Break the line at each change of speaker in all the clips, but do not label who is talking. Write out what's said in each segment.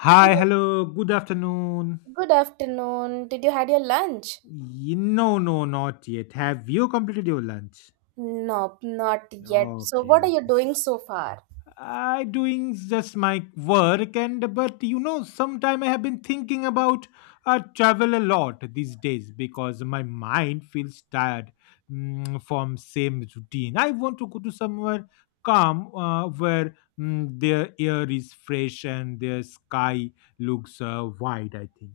Hi,
Hello.
hello, good afternoon.
Good afternoon. Did you had your lunch?
No, no, not yet. Have you completed your lunch?
Nope, not yet. So
Okay,
what are you doing so far?
I doing just my work and but sometime I have been thinking about travel a lot these days because my mind feels tired from same routine. I want to go to somewhere calm where the air is fresh and the sky looks wide. I think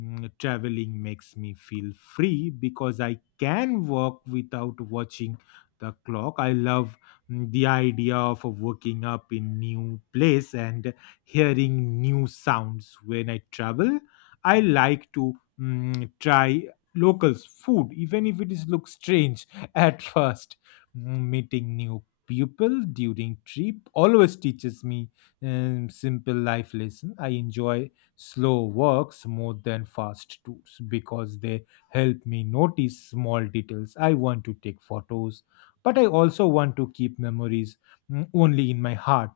Mm, Traveling makes me feel free because I can walk without watching the clock. I love the idea of waking up in new place and hearing new sounds when I travel I like to try locals food even if it is looks strange at first. Meeting new people during trip always teaches me simple life lesson. I enjoy slow walks more than fast tours because they help me notice small details. I want to take photos but I also want to keep memories only in my heart.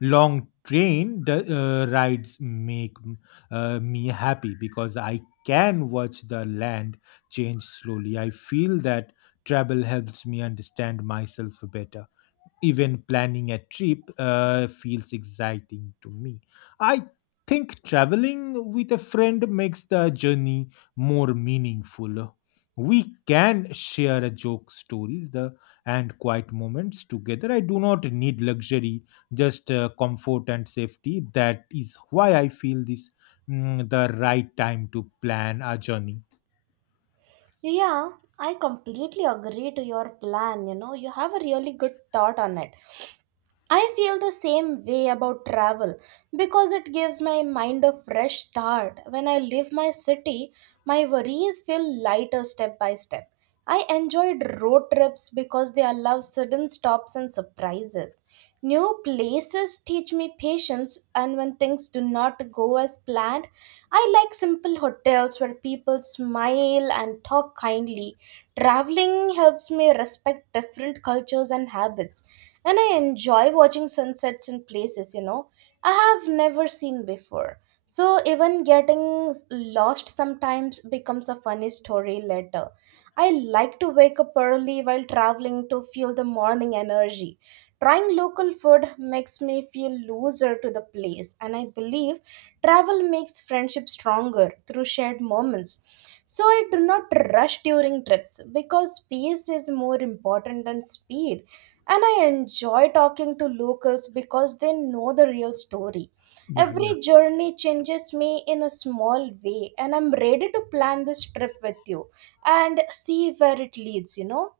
Long train rides make me happy because I can watch the land change slowly. I feel that travel helps me understand myself better. Even planning a trip feels exciting to me. I think traveling with a friend makes the journey more meaningful. We can share a joke, stories, the and quiet moments together. I do not need luxury, just comfort and safety. That is why I feel this the right time to plan a journey.
Yeah, I completely agree to your plan. You know, you have a really good thought on it. I feel the same way about travel because it gives my mind a fresh start. When I leave my city, my worries feel lighter step by step. I enjoyed road trips because they allow sudden stops and surprises. New places teach me patience, and when things do not go as planned, I like simple hotels where people smile and talk kindly. Traveling helps me respect different cultures and habits, and I enjoy watching sunsets in places, you know, I have never seen before. So even getting lost sometimes becomes a funny story later. I like to wake up early while traveling to feel the morning energy. Trying local food makes me feel closer to the place, and I believe travel makes friendship stronger through shared moments. So I do not rush during trips because peace is more important than speed. And I enjoy talking to locals because they know the real story.
Yeah, yeah.
Every journey changes me in a small way, and I'm ready to plan this trip with you and see where it leads, you know.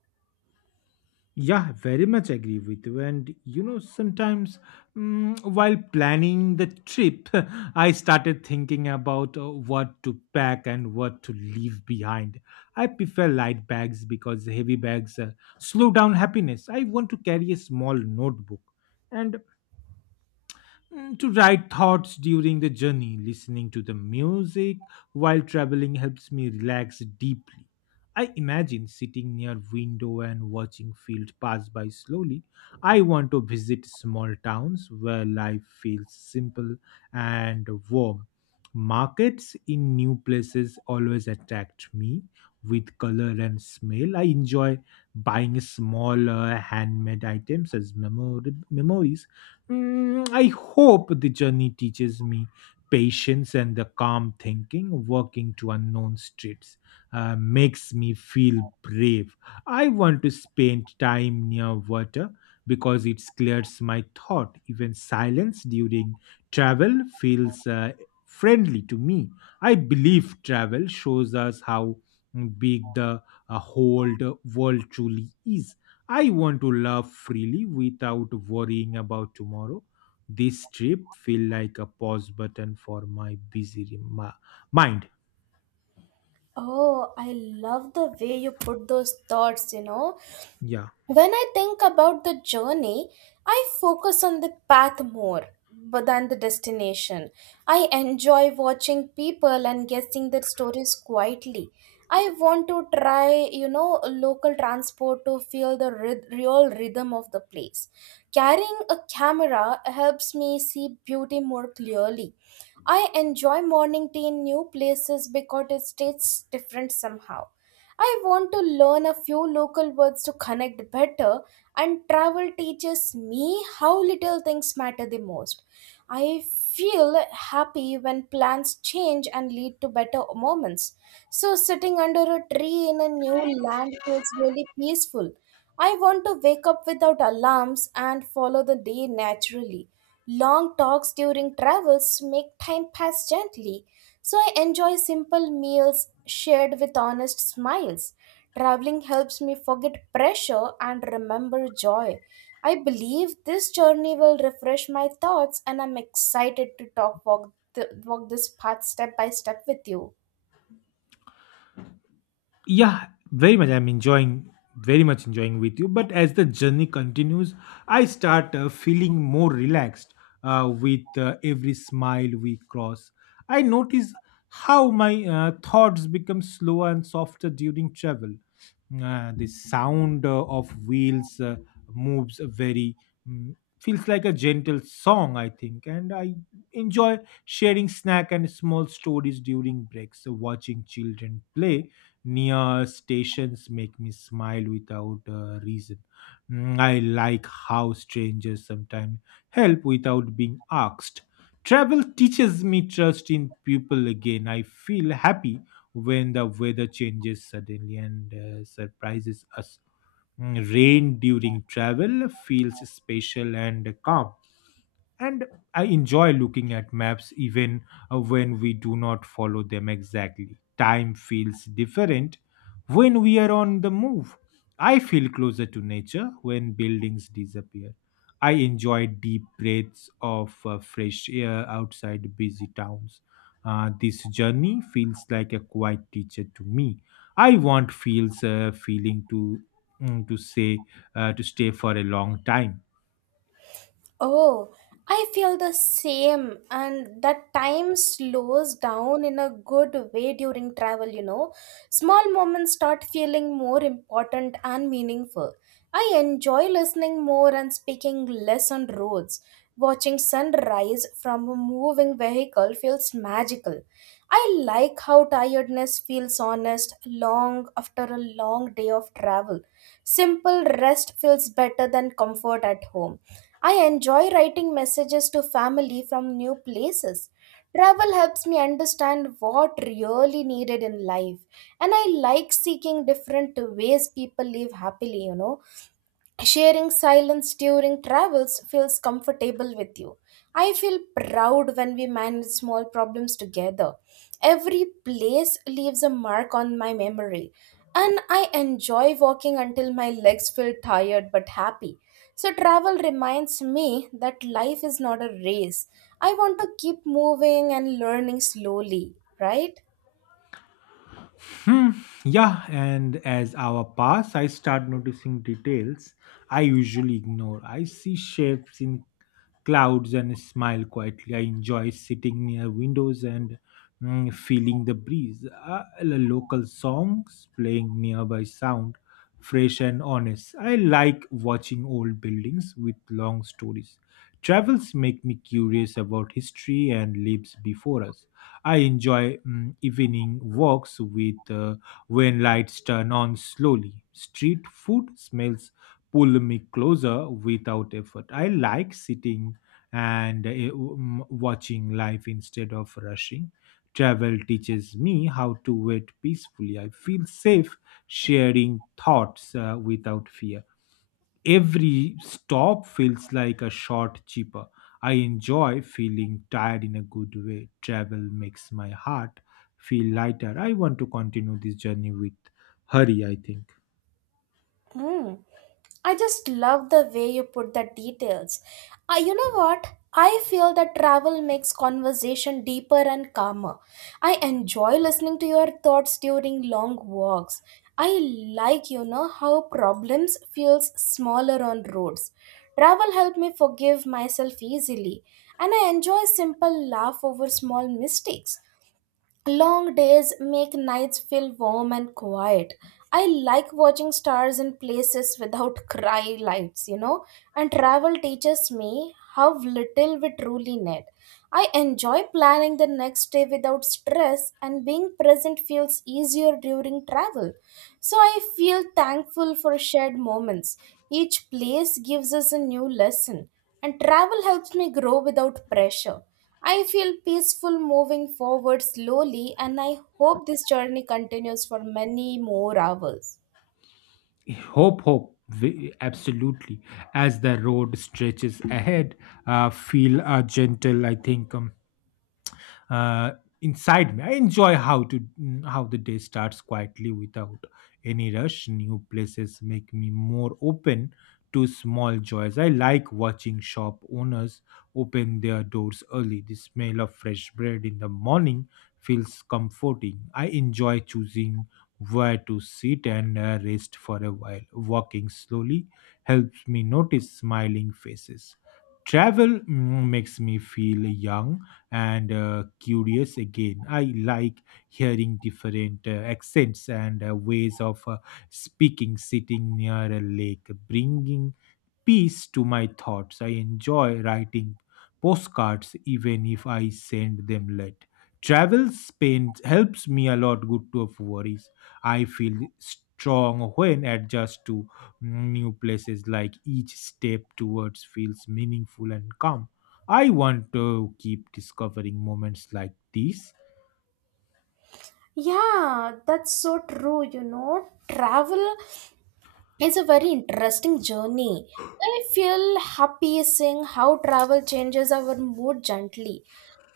Yeah, very much agree with you. And you know, sometimes while planning the trip, I started thinking about what to pack and what to leave behind. I prefer light bags because heavy bags slow down happiness. I want to carry a small notebook and to write thoughts during the journey. Listening to the music while traveling helps me relax deeply. I imagine sitting near window and watching field pass by slowly. I want to visit small towns where life feels simple and warm. Markets in new places always attract me with color and smell. I enjoy buying small handmade items as memories. I hope the journey teaches me patience and the calm thinking. Walking to unknown streets makes me feel brave. I want to spend time near water because it clears my thought. Even silence during travel feels friendly to me. I believe travel shows us how big the whole world truly is. I want to love freely without worrying about tomorrow. This trip feel like a pause button for my busy mind.
Oh, I love the way you put those thoughts, you know.
Yeah.
When I think about the journey, I focus on the path more but than the destination. I enjoy watching people and guessing their stories quietly. I want to try, you know, local transport to feel the real rhythm of the place. Carrying a camera helps me see beauty more clearly. I enjoy morning tea in new places because it tastes different somehow. I want to learn a few local words to connect better, and travel teaches me how little things matter the most. I feel happy when plans change and lead to better moments. So, sitting under a tree in a new land feels really peaceful. I want to wake up without alarms and follow the day naturally. Long talks during travels make time pass gently. So I enjoy simple meals shared with honest smiles. Traveling helps me forget pressure and remember joy. I believe this journey will refresh my thoughts, and I'm excited to walk this path step by step with you.
Yeah, very much I'm enjoying very much enjoying with you. But as the journey continues I start feeling more relaxed with every smile we cross. I notice how my thoughts become slower and softer during travel. The sound of wheels moves a very mm, feels like a gentle song, I think. And I enjoy sharing snack and small stories during breaks. So watching children play near stations make me smile without a reason. I like how strangers sometimes help without being asked. Travel teaches me trust in people again. I feel happy when the weather changes suddenly and surprises us. Rain during travel feels special and calm. And I enjoy looking at maps even when we do not follow them exactly. Time feels different when we are on the move. I feel closer to nature when buildings disappear. I enjoy deep breaths of fresh air outside busy towns. This journey feels like a quiet teacher to me. I want feels feeling to mm, to say to stay for a long time.
Oh, I feel the same, and that time slows down in a good way during travel, you know. Small moments start feeling more important and meaningful. I enjoy listening more and speaking less on roads. Watching sunrise from a moving vehicle feels magical. I like how tiredness feels honest long after a long day of travel. Simple rest feels better than comfort at home. I enjoy writing messages to family from new places. Travel helps me understand what really needed in life, and I like seeking different ways people live happily, you know. Sharing silence during travels feels comfortable with you. I feel proud when we manage small problems together. Every place leaves a mark on my memory, and I enjoy walking until my legs feel tired but happy. So, travel reminds me that life is not a race. I want to keep moving and learning slowly, right?
Hmm. Yeah, and as hour pass, I start noticing details I usually ignore. I see shapes in clouds and smile quietly. I enjoy sitting near windows and feeling the breeze. The local songs playing nearby sound fresh and honest. I like watching old buildings with long stories. Travels make me curious about history and lives before us. I enjoy evening walks with when lights turn on slowly. Street food smells pull me closer without effort. I like sitting and watching life instead of rushing. Travel teaches me how to wait peacefully. I feel safe sharing thoughts without fear. Every stop feels like a shot cheaper. I enjoy feeling tired in a good way. Travel makes my heart feel lighter. I want to continue this journey with hurry, I think.
Mm. I just love the way you put the details. You know what? I feel that travel makes conversation deeper and calmer. I enjoy listening to your thoughts during long walks. I like how problems feels smaller on roads. Travel helped me forgive myself easily, and I enjoy simple laugh over small mistakes. Long days make nights feel warm and quiet. I like watching stars in places without cry lights. And travel teaches me how little we truly need. I enjoy planning the next day without stress, and being present feels easier during travel. So I feel thankful for shared moments. Each place gives us a new lesson, and travel helps me grow without pressure. I feel peaceful moving forward slowly, and I hope this journey continues for many more hours.
Hope, hope, absolutely. As the road stretches ahead, feel gentle, I think. Uh, inside me. I enjoy how the day starts quietly without any rush. New places make me more open to small joys. I like watching shop owners open their doors early. The smell of fresh bread in the morning feels comforting. I enjoy choosing where to sit and rest for a while. Walking slowly helps me notice smiling faces. Travel makes me feel young and curious again. I like hearing different accents and ways of speaking. Sitting near a lake, bringing peace to my thoughts. I enjoy writing postcards even if I send them late. Travel spend helps me a lot good to of worries. I feel strong when adjust to new places. Like each step towards feels meaningful and calm. I want to keep discovering moments like these.
Yeah, that's so true. You know, travel it's a very interesting journey. I feel happy seeing how travel changes our mood gently.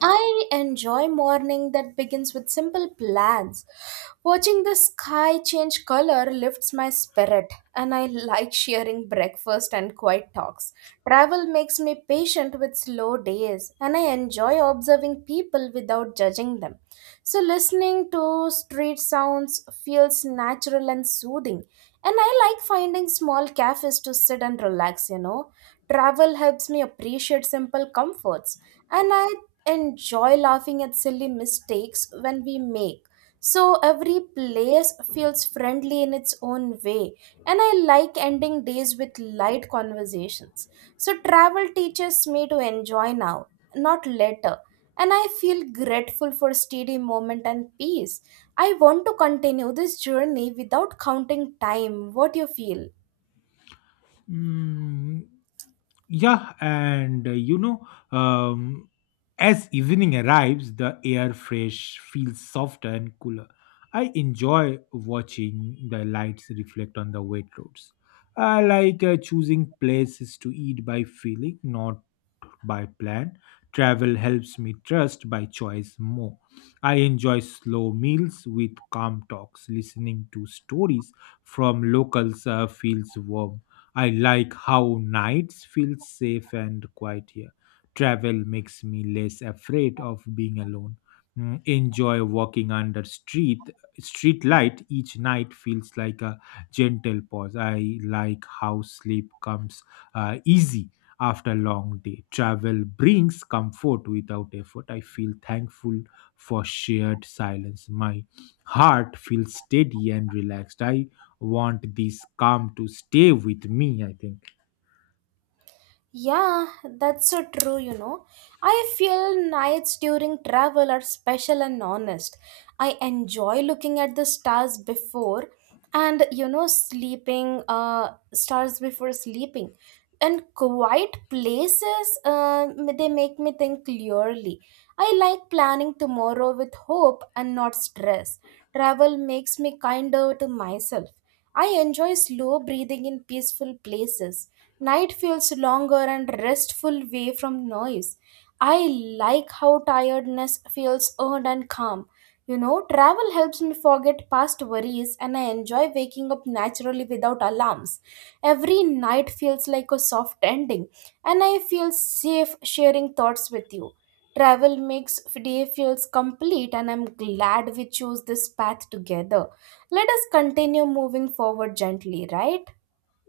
I enjoy morning that begins with simple plans. Watching the sky change color lifts my spirit, and I like sharing breakfast and quiet talks. Travel makes me patient with slow days, and I enjoy observing people without judging them. So listening to street sounds feels natural and soothing. And I like finding small cafes to sit and relax, you know. Travel helps me appreciate simple comforts. And I enjoy laughing at silly mistakes when we make. So every place feels friendly in its own way, and I like ending days with light conversations. So travel teaches me to enjoy now, not later, and I feel grateful for steady moment and peace. I want to continue this journey without counting time. What do you feel?
Mm, Yeah, and you know, um, as evening arrives, the air fresh feels softer and cooler. I enjoy watching the lights reflect on the wet roads. I like choosing places to eat by feeling, not by plan. Travel helps me trust by choice more. I enjoy slow meals with calm talks. Listening to stories from locals feels warm. I like how nights feel safe and quiet here. Travel makes me less afraid of being alone. Enjoy walking under street light. Each night feels like a gentle pause. I like how sleep comes easy after long day. Travel brings comfort without effort. I feel thankful for shared silence. My heart feels steady and relaxed. I want this calm to stay with me, I think.
Yeah, that's so true, you know. I feel nights during travel are special and honest. I enjoy looking at the stars before and, you know, stars before sleeping. And quiet places, they make me think clearly. I like planning tomorrow with hope and not stress. Travel makes me kinder to myself. I enjoy slow breathing in peaceful places. Night feels longer and restful way from noise. I like how tiredness feels earned and calm. You know, travel helps me forget past worries, and I enjoy waking up naturally without alarms. Every night feels like a soft ending, and I feel safe sharing thoughts with you. Travel makes day feels complete, and I'm glad we chose this path together. Let us continue moving forward gently, right?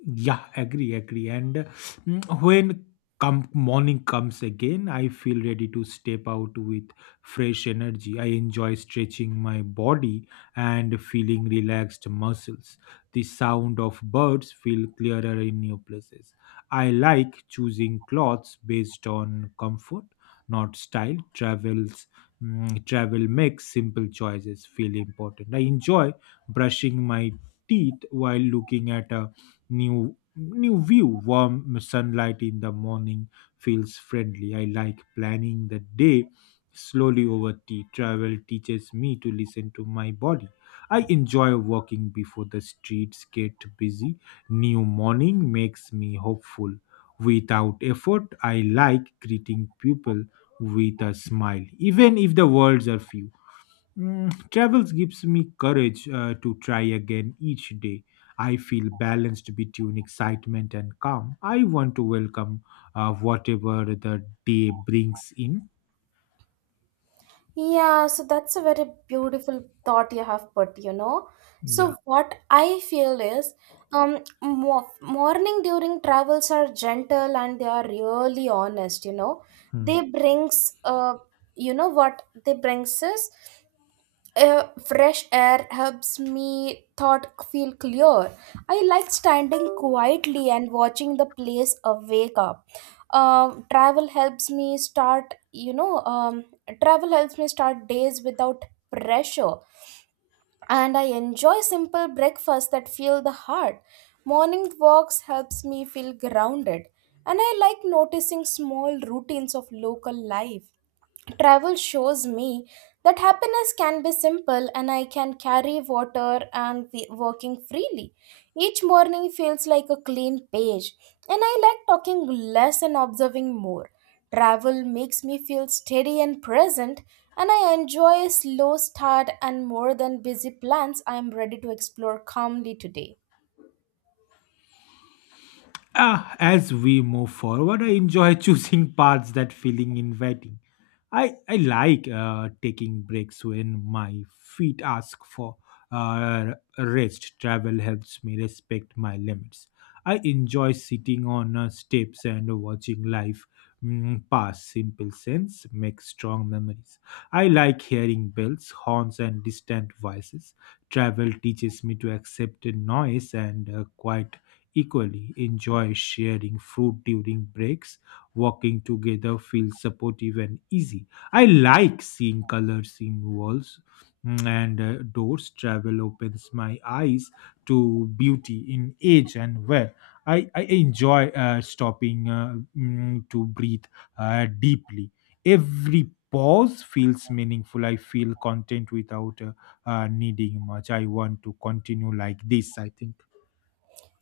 Yeah, agree, agree. And when come morning comes again, I feel ready to step out with fresh energy. I enjoy stretching my body and feeling relaxed muscles. The sound of birds feel clearer in new places. I like choosing clothes based on comfort, not style. Travel makes simple choices feel important. I enjoy brushing my teeth while looking at a new view. Warm sunlight in the morning feels friendly. I like planning the day slowly over tea. Travel teaches me to listen to my body. I enjoy walking before the streets get busy. New morning makes me hopeful without effort. I like greeting people with a smile even if the words are few. Travels gives me courage to try again each day. I feel balanced between excitement and calm. I want to welcome whatever the day brings in.
Yeah, so that's a very beautiful thought you have put, you know.
Yeah.
So what I feel is, mo morning during travels are gentle and they are really honest, you know.
Hmm.
They brings, uh, you know what they brings is fresh air helps me thought feel clear. I like standing quietly and watching the place awake up. Um, travel helps me start, you know, um, Travel helps me start days without pressure. And I enjoy simple breakfasts that feel the heart. Morning walks helps me feel grounded. And I like noticing small routines of local life. Travel shows me that happiness can be simple, and I can carry water and be working freely. Each morning feels like a clean page, and I like talking less and observing more. Travel makes me feel steady and present, and I enjoy a slow start and more than busy plans. I am ready to explore calmly today.
Ah, as we move forward, I enjoy choosing paths that feeling inviting. I like taking breaks when my feet ask for rest. Travel helps me respect my limits. I enjoy sitting on steps and watching life pass. Simple sense makes strong memories. I like hearing bells, horns, and distant voices. Travel teaches me to accept noise and quiet equally. Enjoy sharing fruit during breaks. Walking together feels supportive and easy. I like seeing colors in walls and doors. Travel opens my eyes to beauty in age and wear. I enjoy stopping to breathe deeply. Every pause feels meaningful. I feel content without needing much. I want to continue like this, I think.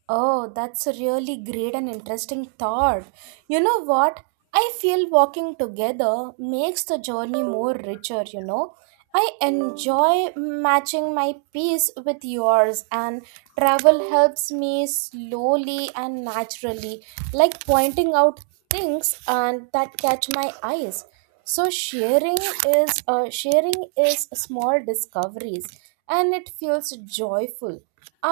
Oh, that's a really great and interesting thought. You know what? I feel walking together makes the journey more richer, you know. I enjoy matching my pace with yours, and travel helps me slowly and naturally, like pointing out things and that catch my eyes. So sharing is small discoveries, and it feels joyful.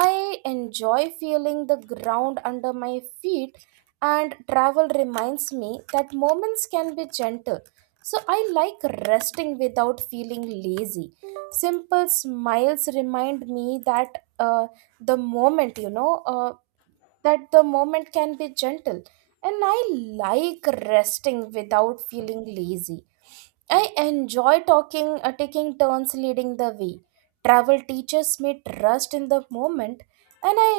I enjoy feeling the ground under my feet, and travel reminds me that moments can be gentle. So I like resting without feeling lazy. Simple smiles remind me the moment you know uh, that the moment can be gentle, and I like resting without feeling lazy. I enjoy talking taking turns leading the way. Travel teaches me trust in the moment, and I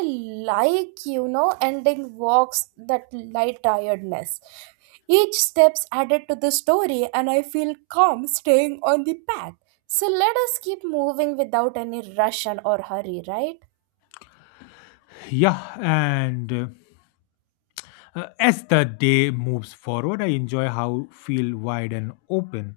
like ending walks that light tiredness. Each steps added to the story, and I feel calm staying on the path. So let us keep moving without any rush and or hurry, right?
Yeah, and as the day moves forward, I enjoy how feel wide and open.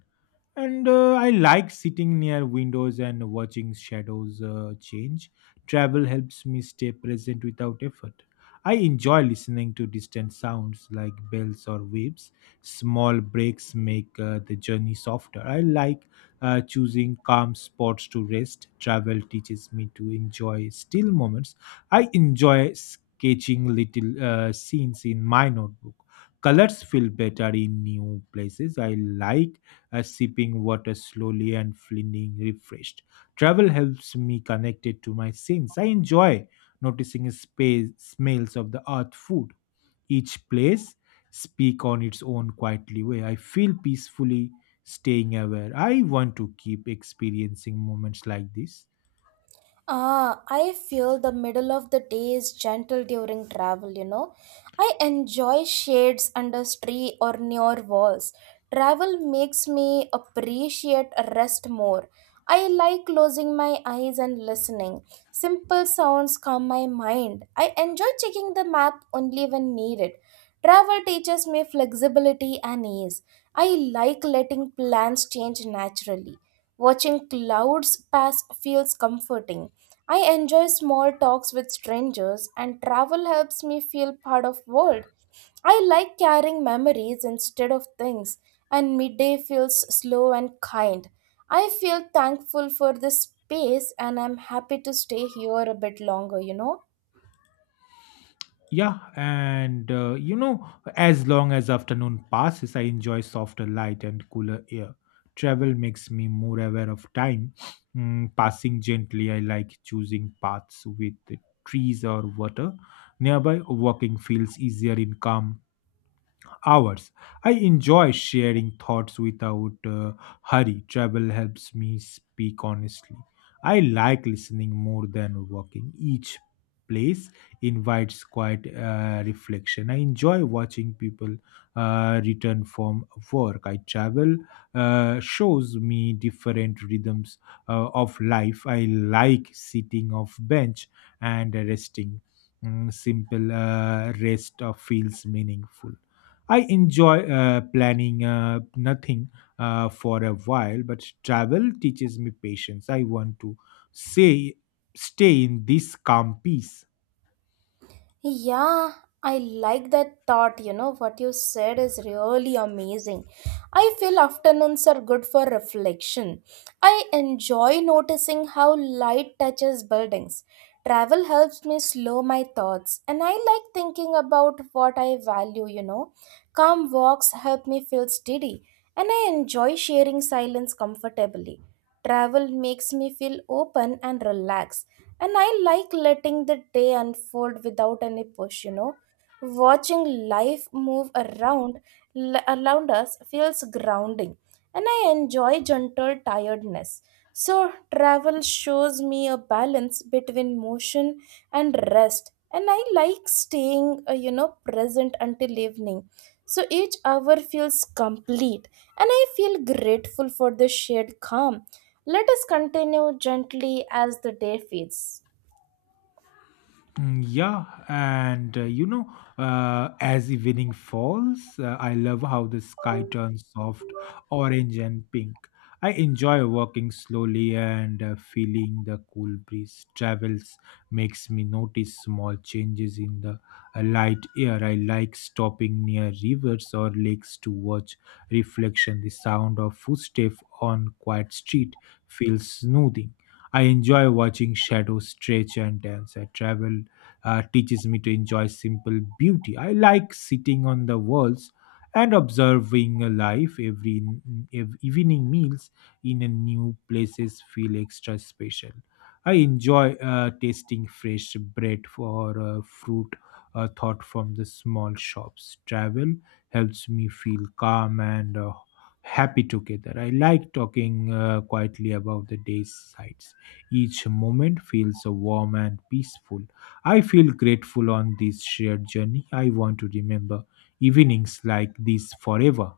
And I like sitting near windows and watching shadows change. Travel helps me stay present without effort. I enjoy listening to distant sounds like bells or waves. Small breaks make the journey softer. I like choosing calm spots to rest. Travel teaches me to enjoy still moments. I enjoy sketching little scenes in my notebook. Colors feel better in new places. I like sipping water slowly and feeling refreshed. Travel helps me connected to my scenes. I enjoy noticing space, smells of the earth food. Each place speak on its own quietly way. I feel peacefully staying aware. I want to keep experiencing moments like this.
Ah, I feel the middle of the day is gentle during travel, you know. I enjoy shades under tree or near walls. Travel makes me appreciate rest more. I like closing my eyes and listening. Simple sounds calm my mind. I enjoy checking the map only when needed. Travel teaches me flexibility and ease. I like letting plans change naturally. Watching clouds pass feels comforting. I enjoy small talks with strangers, and travel helps me feel part of world. I like carrying memories instead of things, and midday feels slow and kind. I feel thankful for this space, and I'm happy to stay here a bit longer, you know.
Yeah, and you know, as long as afternoon passes, I enjoy softer light and cooler air. Travel makes me more aware of time. Passing gently, I like choosing paths with trees or water nearby. Walking feels easier in calm hours. I enjoy sharing thoughts without hurry. Travel helps me speak honestly. I like listening more than walking. Each place invites quiet reflection. I enjoy watching people return from work. I travel shows me different rhythms of life. I like sitting off bench and resting. Mm, simple rest of feels meaningful. I enjoy planning nothing for a while, but travel teaches me patience. I want to say, stay in this calm peace.
Yeah, I like that thought. You know, what you said is really amazing. I feel afternoons are good for reflection. I enjoy noticing how light touches buildings. Travel helps me slow my thoughts, and I like thinking about what I value, you know. Calm walks help me feel steady, and I enjoy sharing silence comfortably. Travel makes me feel open and relaxed, and I like letting the day unfold without any push, you know. Watching life move around around us feels grounding, and I enjoy gentle tiredness. So travel shows me a balance between motion and rest, and I like staying present until evening, so each hour feels complete, and I feel grateful for the shared calm. Let us continue gently as the day fades.
Mm, yeah, and as evening falls, I love how the sky turns soft orange and pink. I enjoy walking slowly and feeling the cool breeze travels makes me notice small changes in the light air. I like stopping near rivers or lakes to watch reflection. The sound of footsteps on quiet street feels soothing. I enjoy watching shadows stretch and dance. I travel teaches me to enjoy simple beauty. I like sitting on the walls and observing a life. Evening meals in a new places feel extra special. I enjoy tasting fresh bread or fruit thought from the small shops. Travel helps me feel calm and happy together. I like talking quietly about the day's sights. Each moment feels warm and peaceful. I feel grateful on this shared journey. I want to remember evenings like this forever.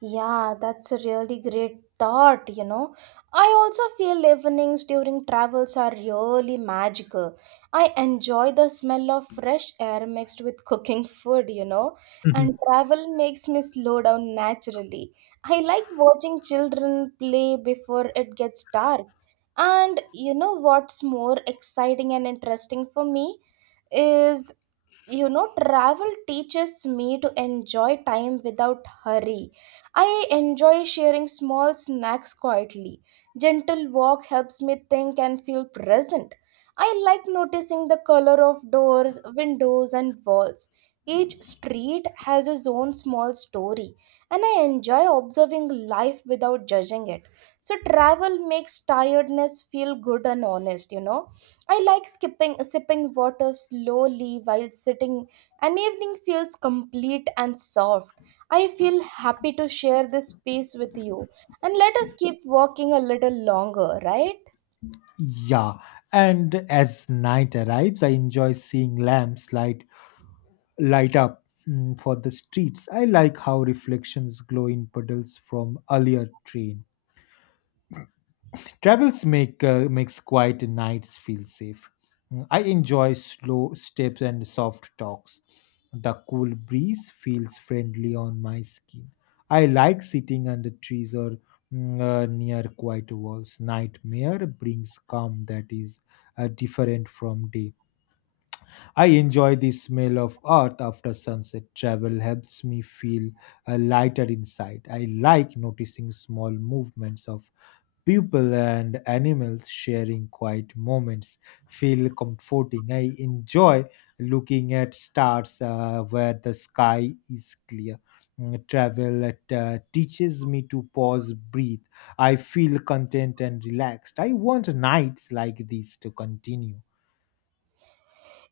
Yeah, that's a really great thought, you know. I also feel evenings during travels are really magical. I enjoy the smell of fresh air mixed with cooking food, you know, and
Mhm.
travel makes me slow down naturally. I like watching children play before it gets dark. And you know what's more exciting and interesting for me? Is, you know, travel teaches me to enjoy time without hurry. I enjoy sharing small snacks quietly. Gentle walk helps me think and feel present. I like noticing the color of doors, windows and walls. Each street has its own small story, and I enjoy observing life without judging it. So travel makes tiredness feel good and honest, you know. I like skipping sipping water slowly while sitting. An evening feels complete and soft. I feel happy to share this space with you. And let us keep walking a little longer, right?
Yeah, and as night arrives, I enjoy seeing lamps light up mm, for the streets. I like how reflections glow in puddles from earlier train. Travels makes quiet nights feel safe. Mm, I enjoy slow steps and soft talks. The cool breeze feels friendly on my skin. I like sitting under trees or near quiet walls. Nightmare brings calm that is different from day. I enjoy the smell of earth after sunset. Travel helps me feel a lighter inside. I like noticing small movements of people and animals sharing quiet moments feel comforting. I enjoy looking at stars where the sky is clear. Mm, travel teaches me to pause, breathe. I feel content and relaxed. I want nights like these to continue.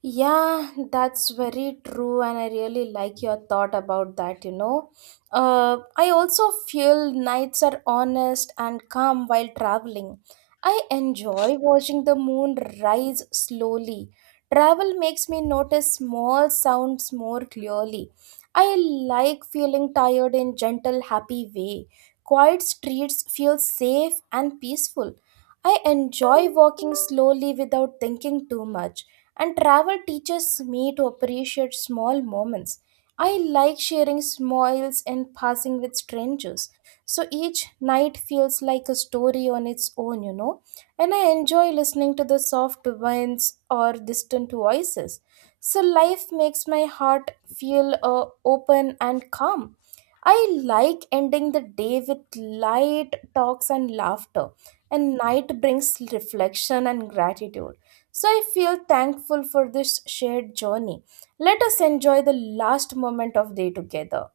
Yeah, that's very true, and I really like your thought about that. You know, I also feel nights are honest and calm while traveling. I enjoy watching the moon rise slowly. Travel makes me notice small sounds more clearly. I like feeling tired in gentle, happy way. Quiet streets feel safe and peaceful. I enjoy walking slowly without thinking too much. And travel teaches me to appreciate small moments. I like sharing smiles and passing with strangers. So each night feels like a story on its own, you know. And I enjoy listening to the soft winds or distant voices. So life makes my heart feel open and calm. I like ending the day with light talks and laughter, and night brings reflection and gratitude. So I feel thankful for this shared journey. Let us enjoy the last moment of day together.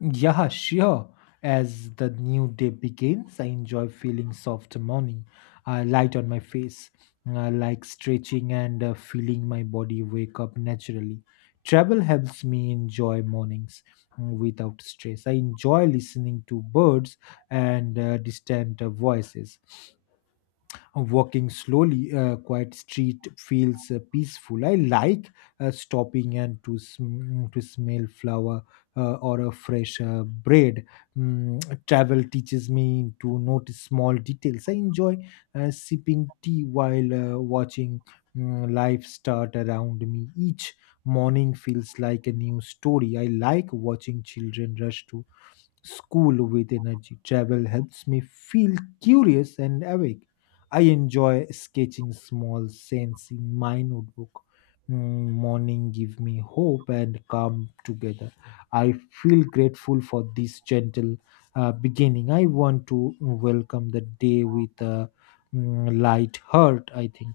Yeah, sure. As the new day begins, I enjoy feeling soft morning light on my face, like stretching and feeling my body wake up naturally. Travel helps me enjoy mornings mm, without stress. I enjoy listening to birds and distant voices walking slowly, quiet street feels peaceful. I like stopping and to smell flower or a fresh bread. Mm, travel teaches me to notice small details. I enjoy sipping tea while watching mm, life start around me. Each morning feels like a new story. I like watching children rush to school with energy. Travel helps me feel curious and awake. I enjoy sketching small scenes in my notebook. Mm, morning give me hope and calm together. I feel grateful for this gentle beginning. I want to welcome the day with a mm, light heart. I think.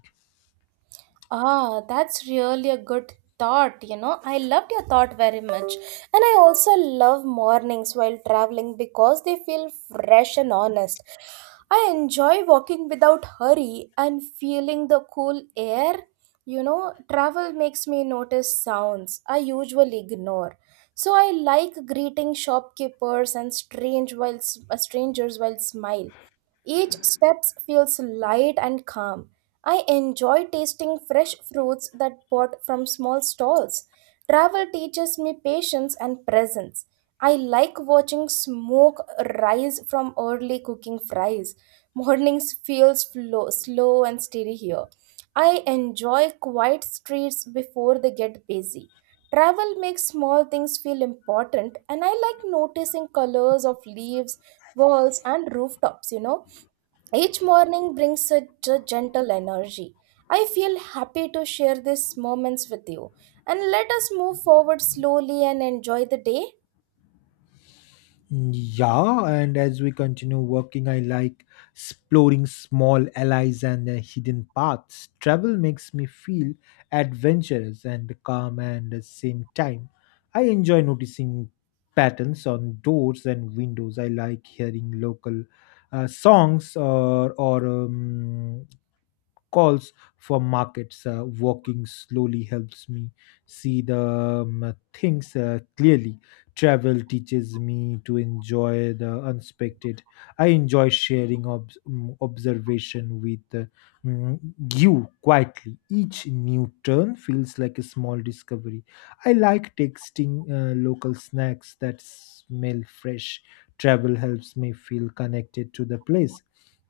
Ah, that's really a good thought. You know, I loved your thought very much. And I also love mornings while traveling because they feel fresh and honest. I enjoy walking without hurry and feeling the cool air. You know, travel makes me notice sounds I usually ignore. So I like greeting shopkeepers and strangers while smile. Each step feels light and calm. I enjoy tasting fresh fruits that bought from small stalls. Travel teaches me patience and presence. I like watching smoke rise from early cooking fries. Mornings feels flow, slow and steady here. I enjoy quiet streets before they get busy. Travel makes small things feel important, and I like noticing colors of leaves, walls, and rooftops, you know. Each morning brings such a gentle energy. I feel happy to share these moments with you. And let us move forward slowly and enjoy the day.
Yeah, and as we continue working, I like exploring small allies and hidden paths. Travel makes me feel adventurous and calm at the same time. I enjoy noticing patterns on doors and windows. I like hearing local songs or calls for markets. Walking slowly helps me see the things clearly. Travel teaches me to enjoy the unexpected. I enjoy sharing observation with mm, you quietly. Each new turn feels like a small discovery. I like tasting local snacks that smell fresh. Travel helps me feel connected to the place.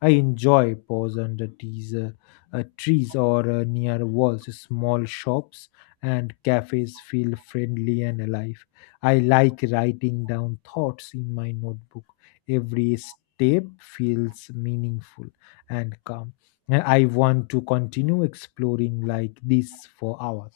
I enjoy pause under these trees or near walls. Small shops and cafes feel friendly and alive. I like writing down thoughts in my notebook. Every step feels meaningful and calm. And I want to continue exploring like this for hours.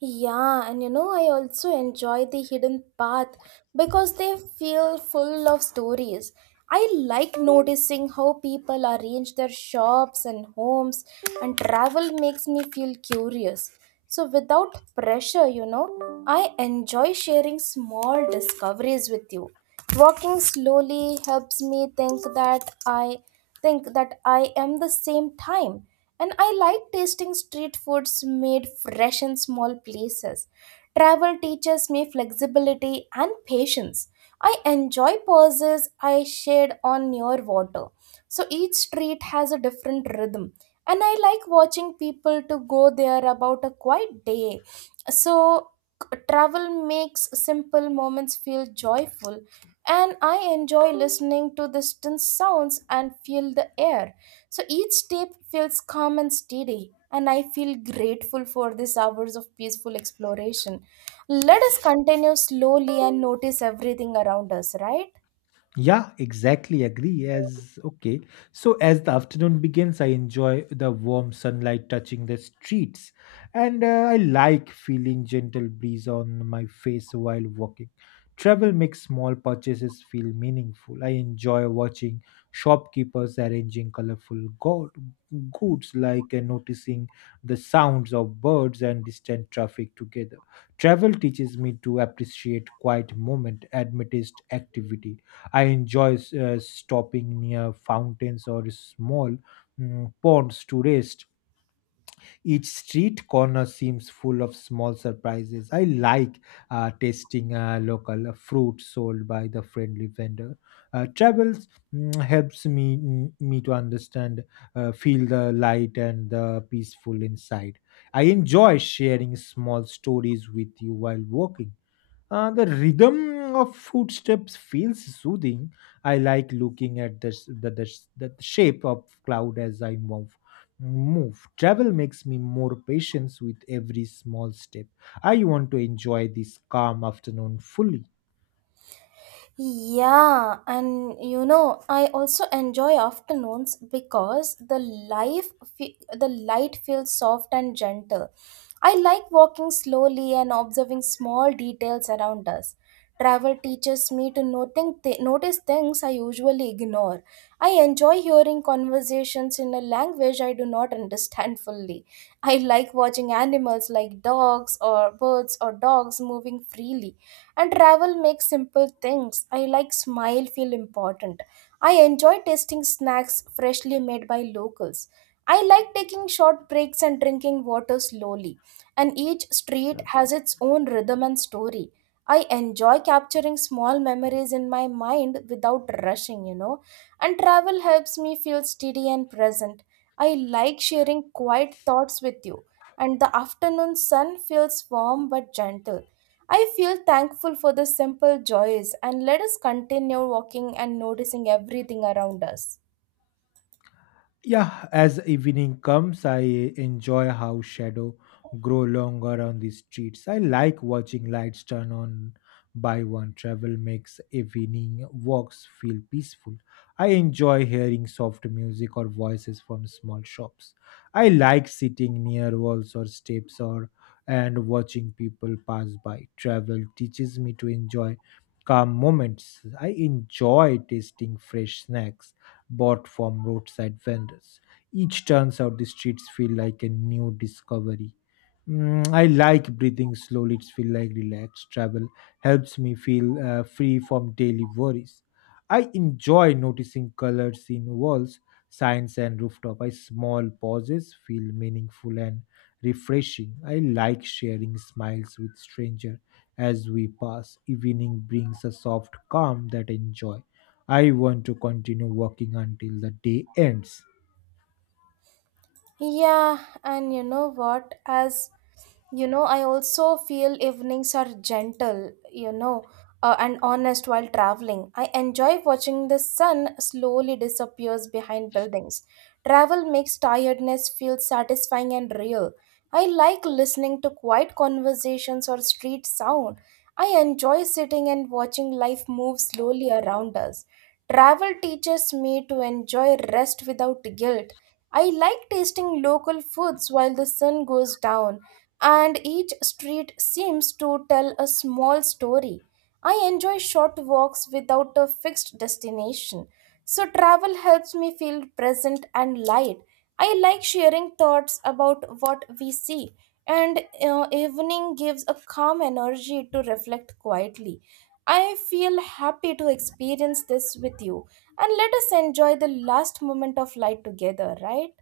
Yeah, and you know, I also enjoy the hidden path because they feel full of stories. I like noticing how people arrange their shops and homes, and travel makes me feel curious. So, without pressure, you know, I enjoy sharing small discoveries with you. Walking slowly helps me think that I am the same time. And I like tasting street foods made fresh in small places. Travel teaches me flexibility and patience. I enjoy pauses I shared on near water. So each street has a different rhythm. And I like watching people to go there about a quiet day. So travel makes simple moments feel joyful, and I enjoy listening to distant sounds and feel the air. So each step feels calm and steady, and I feel grateful for these hours of peaceful exploration. Let us continue slowly and notice everything around us, right?
Yeah, exactly. Agree. As okay. So, as the afternoon begins, I enjoy the warm sunlight touching the streets, and I like feeling gentle breeze on my face while walking. Travel makes small purchases feel meaningful. I enjoy watching shopkeepers arranging goods, like noticing the sounds of birds and distant traffic together. Travel teaches me to appreciate quiet moment amidst activity. I enjoy stopping near fountains or small mm, ponds to rest. Each street corner seems full of small surprises. I like tasting local fruit sold by the friendly vendor. Travels mm, helps me to understand, feel the light and the peaceful inside. I enjoy sharing small stories with you while walking. The rhythm of footsteps feels soothing. I like looking at the shape of cloud as I move. Move. Travel makes me more patient with every small step. I want to enjoy this calm afternoon fully.
Yeah, and you know, I also enjoy afternoons because the the light feels soft and gentle. I like walking slowly and observing small details around us. Travel teaches me to notice things I usually ignore. I enjoy hearing conversations in a language I do not understand fully. I like watching animals like dogs or birds or dogs moving freely, and travel makes simple things I like smile feel important. I enjoy tasting snacks freshly made by locals. I like taking short breaks and drinking water slowly, and each street has its own rhythm and story. I enjoy capturing small memories in my mind without rushing, you know, and travel helps me feel steady and present. I like sharing quiet thoughts with you, and the afternoon sun feels warm but gentle. I feel thankful for the simple joys, and let us continue walking and noticing everything around us.
Yeah, as evening comes, I enjoy how shadow grow longer on the streets. I like watching lights turn on by one. Travel makes evening walks feel peaceful. I enjoy hearing soft music or voices from small shops. I like sitting near walls or steps or and watching people pass by. Travel teaches me to enjoy calm moments. I enjoy tasting fresh snacks bought from roadside vendors. Each turns out the streets feel like a new discovery. Mm, I like breathing slowly. It's feel like relaxed. Travel helps me feel free from daily worries. I enjoy noticing colors in walls, signs, and rooftop. I small pauses feel meaningful and refreshing. I like sharing smiles with stranger as we pass. Evening brings a soft calm that enjoy. I want to continue working until the day ends.
Yeah, and you know what? As You know, I also feel evenings are gentle, you know, and honest while traveling. I enjoy watching the sun slowly disappears behind buildings. Travel makes tiredness feel satisfying and real. I like listening to quiet conversations or street sound. I enjoy sitting and watching life move slowly around us. Travel teaches me to enjoy rest without guilt. I like tasting local foods while the sun goes down, and each street seems to tell a small story. I enjoy short walks without a fixed destination. So, travel helps me feel present and light. I like sharing thoughts about what we see, and evening gives a calm energy to reflect quietly. I feel happy to experience this with you, and let us enjoy the last moment of light together, right?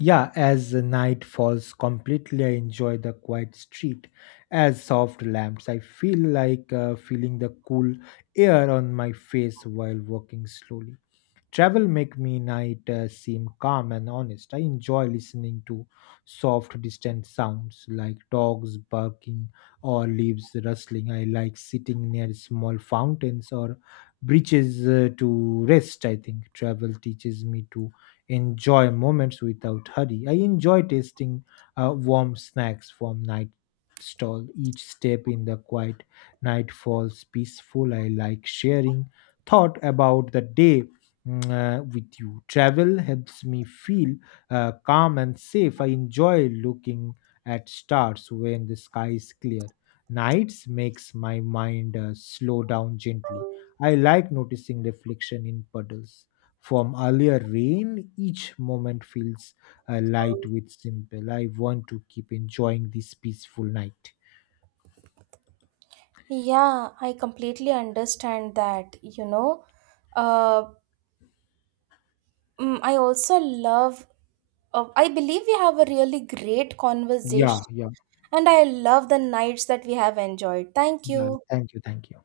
Yeah, as the night falls completely, I enjoy the quiet street as soft lamps. I feel like feeling the cool air on my face while walking slowly. Travel make me night seem calm and honest. I enjoy listening to soft distant sounds like dogs barking or leaves rustling. I like sitting near small fountains or beaches to rest. I think travel teaches me to enjoy moments without hurry. I enjoy tasting warm snacks from night stall. Each step in the quiet night falls peaceful. I like sharing thought about the day with you. Travel helps me feel calm and safe. I enjoy looking at stars when the sky is clear. Nights makes my mind slow down gently. I like noticing reflection in puddles. From earlier rain, each moment feels light with simple. I want to keep enjoying this peaceful night.
Yeah, I completely understand that, you know. Uh, I also I believe we have a really great
Yeah,
conversation,
yeah,
and I love the nights that we have enjoyed. Thank
yeah.
you.
Thank you, thank you.